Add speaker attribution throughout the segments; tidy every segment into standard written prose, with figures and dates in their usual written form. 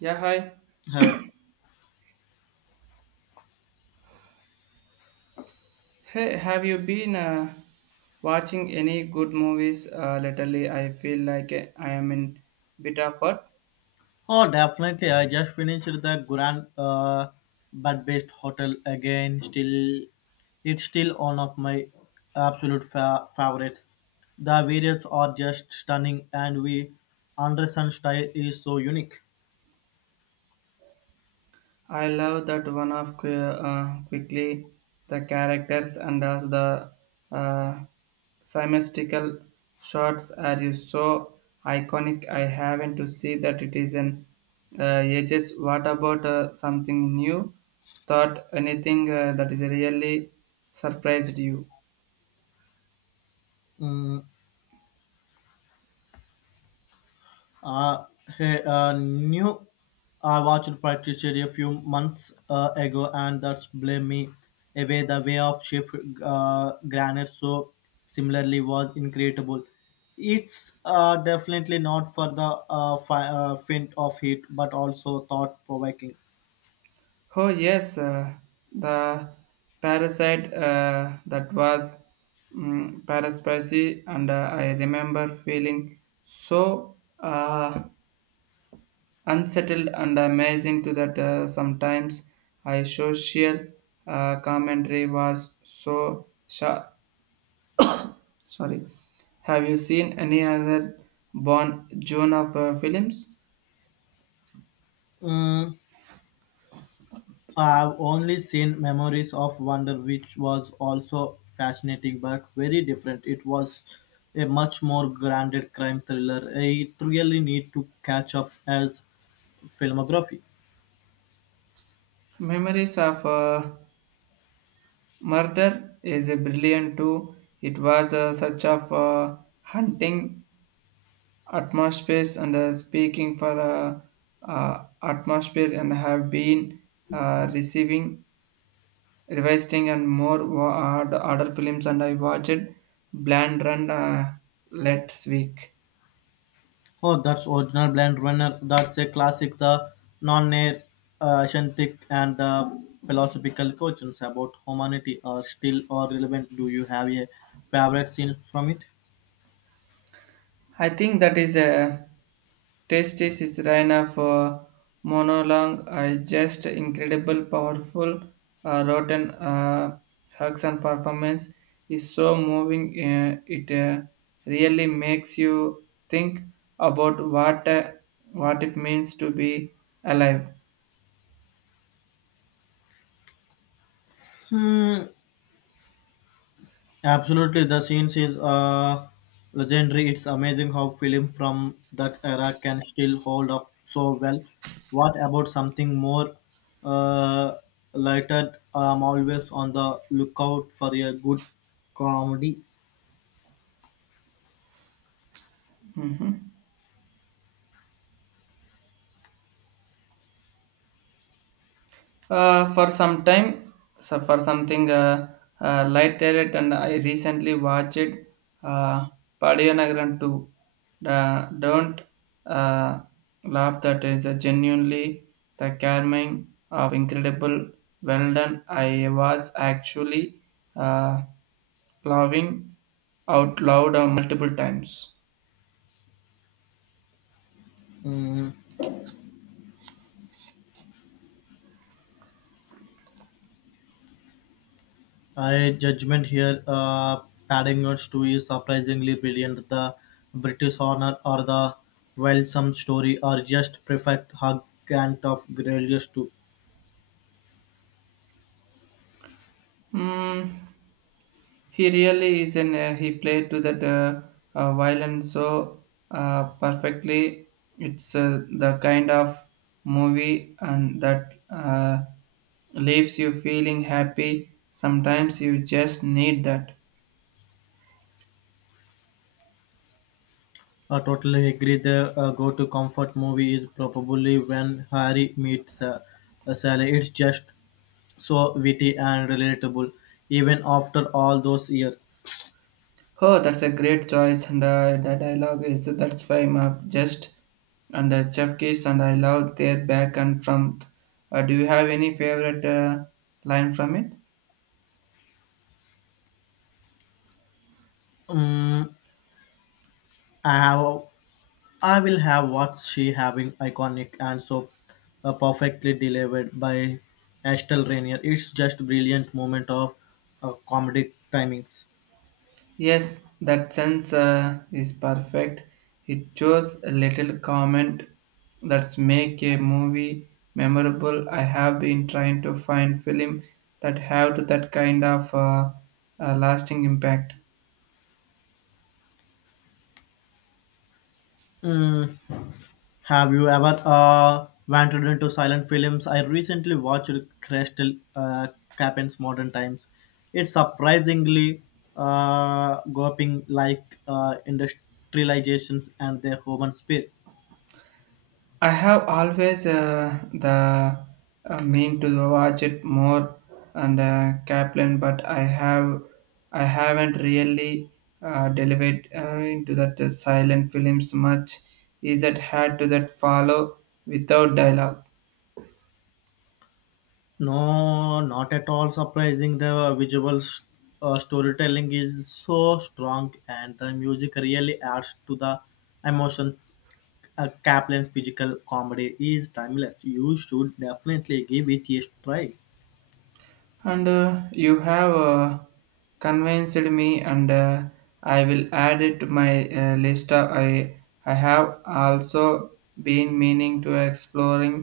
Speaker 1: Yeah, hi.
Speaker 2: Hi.
Speaker 1: Hey, have you been watching any good movies lately? I feel like I am in bit of what.
Speaker 2: Oh, definitely. I just finished the Grand Bad Best Hotel again. It's still one of my absolute favorites. The variants are just stunning, and we Anderson style is so unique.
Speaker 1: I love that one of quickly the characters and as the uh, symmetrical shots are you so iconic. I haven't to see that it is an ages. What about something new? Thought anything that is really surprised you?
Speaker 2: Mm, Uh, Hey, new. I watched Practitioner a few months ago, and that's blame me away. The way of Chef Granite so similarly was incredible. It's definitely not for the faint of heat, but also thought provoking.
Speaker 1: Oh yes, the parasite that was paraspacy, and I remember feeling so unsettled and amazing to that. Sometimes I social commentary was so sharp. Sorry, have you seen any other Bon June of films?
Speaker 2: I've only seen Memories of Wonder, which was also fascinating but very different. It was a much more grounded crime thriller. I really need to catch up as filmography.
Speaker 1: Memories of Murder is a brilliant too. It was a such of a hunting atmosphere and speaking for atmosphere and have been receiving revising and more the other films and I watched Bland Run last week.
Speaker 2: Oh, that's original Blade Runner. That's a classic. The non-air scientific and the philosophical questions about humanity are still are relevant. Do you have a favorite scene from it?
Speaker 1: I think that is a tasty Sisraina for monologue. I just incredible, powerful, rotten Huxon performance is so moving. It really makes you think about what it means to be alive.
Speaker 2: Hmm. Absolutely, the scenes is legendary. It's amazing how film from that era can still hold up so well. What about something more uh, lighter? I'm always on the lookout for a good comedy.
Speaker 1: For some time, so for something light there, and I recently watched uh, Padiyanagram 2. Don't uh, laugh, that is a genuinely the charming of incredible well done. I was actually uh, laughing out loud multiple times.
Speaker 2: Mm, I judgment here. Paddington 2 is surprisingly brilliant. The British Honor or the Wildsome Story are just perfect hug and of Grelius 2.
Speaker 1: Hmm. He really is an he played to that violin so perfectly. It's the kind of movie and that leaves you feeling happy. Sometimes you just need that.
Speaker 2: I totally agree. The go-to comfort movie is probably When Harry Meets Sally. It's just so witty and relatable, even after all those years.
Speaker 1: Oh, that's a great choice, and the dialogue is that's fine of just and Chef Kiss, and I love their back and front. Do you have any favorite line from it?
Speaker 2: Um, I have, I will have what she having iconic and so perfectly delivered by Estelle Rainier. It's just brilliant moment of comedic timings.
Speaker 1: Yes, that sense is perfect. It shows a little comment that's make a movie memorable. I have been trying to find film that have that kind of lasting impact.
Speaker 2: Mm, Have you ever wandered into silent films? I recently watched Crystal Captain's Modern Times. It's surprisingly groping like industrializations and their human spirit.
Speaker 1: I have always the mean to watch it more and Kaplan, but I haven't really delved into that silent films much. Is that hard to that follow without dialogue?
Speaker 2: No, not at all surprising. The storytelling is so strong, and the music really adds to the emotion. Kaplan's physical comedy is timeless. You should definitely give it a try.
Speaker 1: And you have convinced me and I will add it to my list i have also been meaning to exploring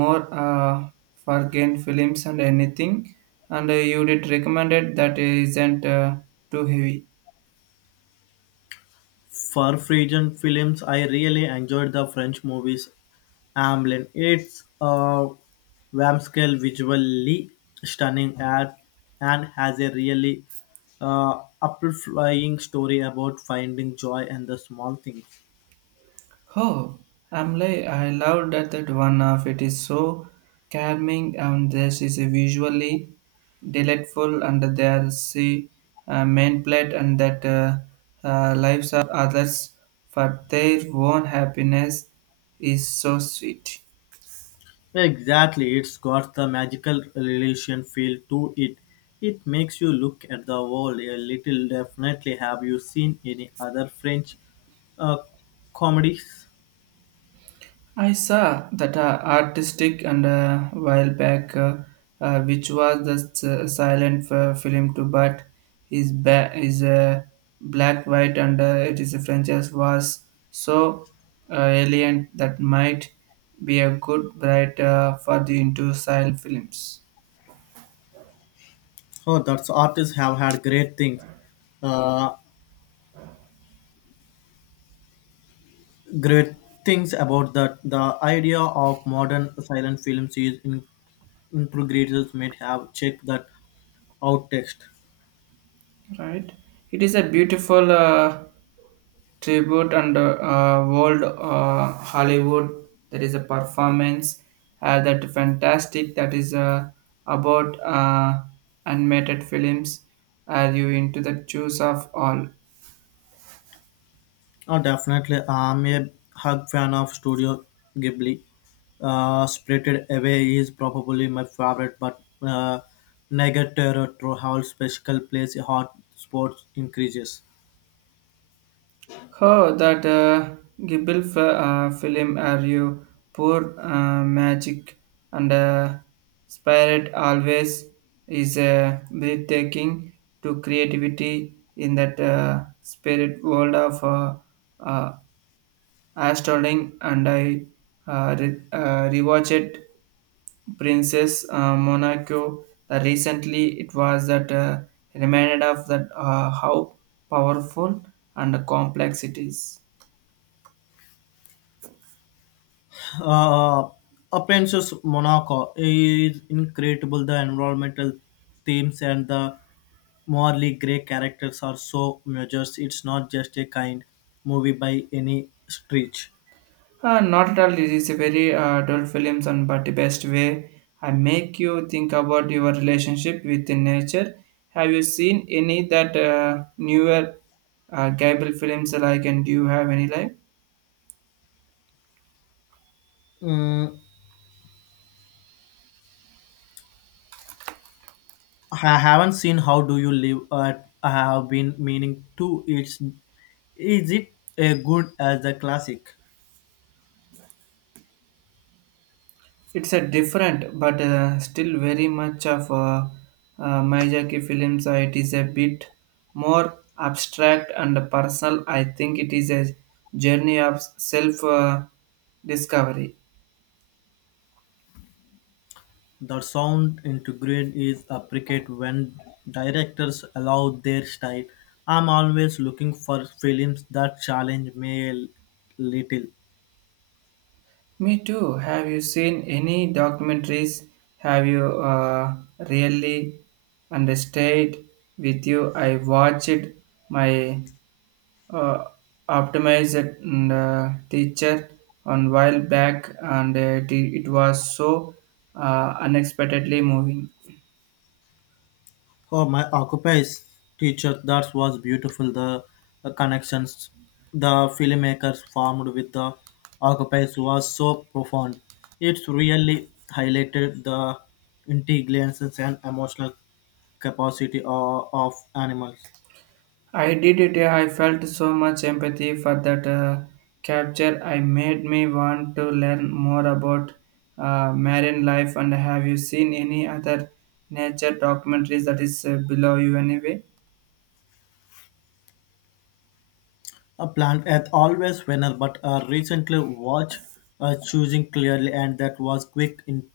Speaker 1: more forgotten films and anything and you did recommended that isn't too heavy.
Speaker 2: For Frisian films, I really enjoyed the French movies Amblin. It's a scale visually stunning ad and has a really uh, flying story about finding joy in the small things.
Speaker 1: Oh, Amlay, I love that that one of it is so charming and this is visually delightful and there see main plate and that lives of others for their own happiness is so sweet.
Speaker 2: Exactly, it's got the magical relation feel to it. It makes you look at the world a little. Definitely, have you seen any other French uh, comedies?
Speaker 1: I saw that artistic and while back, which was the silent film to but is black white and it is a franchise was so alien that might be a good bright for the into silent films.
Speaker 2: Oh, that's artists have had great things, uh, great things about that. The idea of modern silent films is in, integrators may have checked that out text.
Speaker 1: Right, it is a beautiful tribute and world hollywood there is a performance that fantastic that is about animated films. Are you into the choose of all?
Speaker 2: Oh, definitely, I'm a hug fan of Studio Ghibli. Spirited Away is probably my favorite, but Negative Terror Hall special plays a hot sports increases.
Speaker 1: How that Gibble film are you poor magic and spirit always is breathtaking to creativity in that spirit world of uh, Astounding. And I rewatched Princess Monaco recently. It was that reminded of that how powerful and complex it is.
Speaker 2: uh, Appearances Monaco is incredible. The environmental themes and the morally grey characters are so measures. It's not just a kind movie by any stretch.
Speaker 1: Not at all. This is a very dull films, and but the best way I make you think about your relationship with the nature. Have you seen any that newer Gable films like? And do you have any like?
Speaker 2: Mm, I haven't seen How Do You Live. I have been meaning to. It's Is it a good as a classic?
Speaker 1: It's a different, but still very much of Miyazaki films. It is a bit more abstract and personal. I think it is a journey of self discovery.
Speaker 2: The sound integrated is appreciated when directors allow their style. I'm always looking for films that challenge me a little.
Speaker 1: Me too. Have you seen any documentaries? Have you really understood with you? I watched my uh, optimized teacher on while back, and it was so unexpectedly moving.
Speaker 2: Oh, my Occupy's teacher, that was beautiful. The connections the filmmakers formed with the Occupy's was so profound. It's really highlighted the intelligence and emotional capacity of animals.
Speaker 1: I did it. Yeah, I felt so much empathy for that capture. I made me want to learn more about marine life. And have you seen any other nature documentaries that is below you anyway?
Speaker 2: A plant at always winner, but recently watched choosing clearly, and that was quick,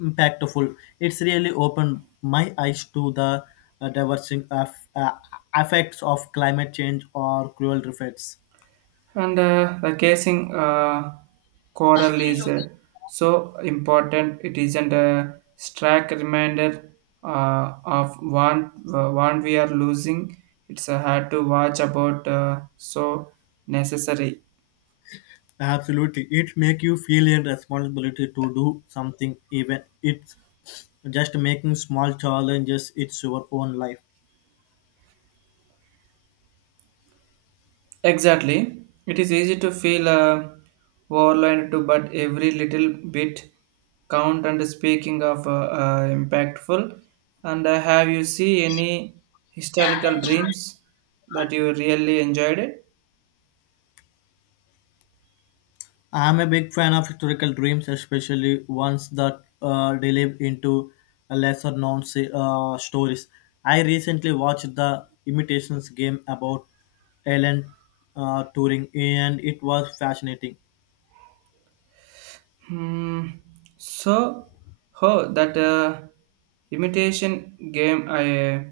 Speaker 2: impactful. It's really opened my eyes to the diversing of effects of climate change or cruel effects.
Speaker 1: And the casing coral is so important. It isn't a stark reminder of one we are losing. It's hard to watch about so necessary.
Speaker 2: Absolutely, it make you feel a responsibility to do something, even it's just making small challenges. It's your own life.
Speaker 1: Exactly. It is easy to feel overwhelmed too, but every little bit count. And speaking of impactful, and have you see any historical dreams that you really enjoyed it?
Speaker 2: I'm a big fan of historical dreams, especially ones that delve into lesser known stories. I recently watched The Imitations Game about Alan Turing, and it was fascinating.
Speaker 1: Hmm. So, oh, that imitation game, I uh,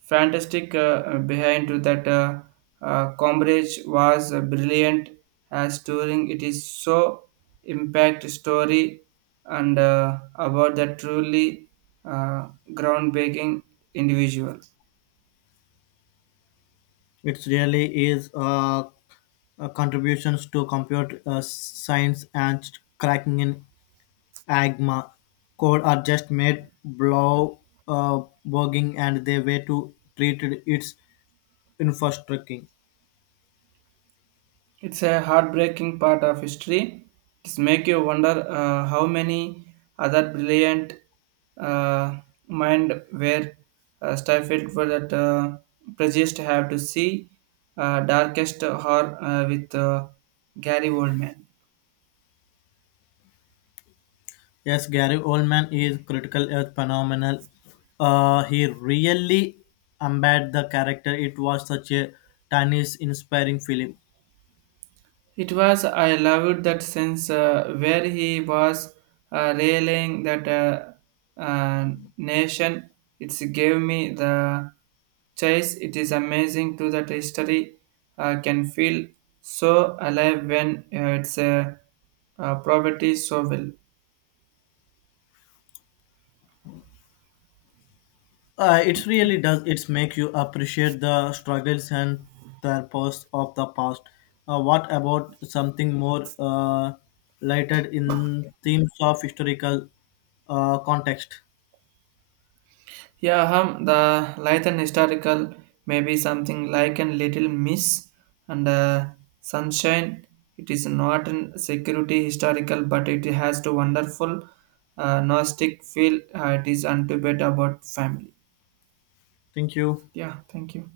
Speaker 1: fantastic behind to that coverage was brilliant as touring. It is so impact story and about that truly uh, groundbreaking individual.
Speaker 2: It really is contributions to computer science and cracking in AGMA code are just made blow uh, bugging and the way to treat its infrastructure.
Speaker 1: It's a heartbreaking part of history. It's make you wonder how many other brilliant uh, mind were stifled for that prejudiced have to see darkest horror with Gary Oldman.
Speaker 2: Yes, Gary Oldman is critical as phenomenal. He really embodied the character. It was such a timeless, inspiring film.
Speaker 1: It was, I loved that sense where he was railing that nation. It gave me the chase. It is amazing to that history can feel so alive when it's poverty so well.
Speaker 2: It really does. It makes you appreciate the struggles and the past of the past. What about something more lighted in themes of historical context?
Speaker 1: Yeah, hum, the Lythan historical may be something like a little miss and sunshine. It is not a security historical, but it has to wonderful nostalgic feel. It is unto bit about family.
Speaker 2: Thank you.
Speaker 1: Yeah, thank you.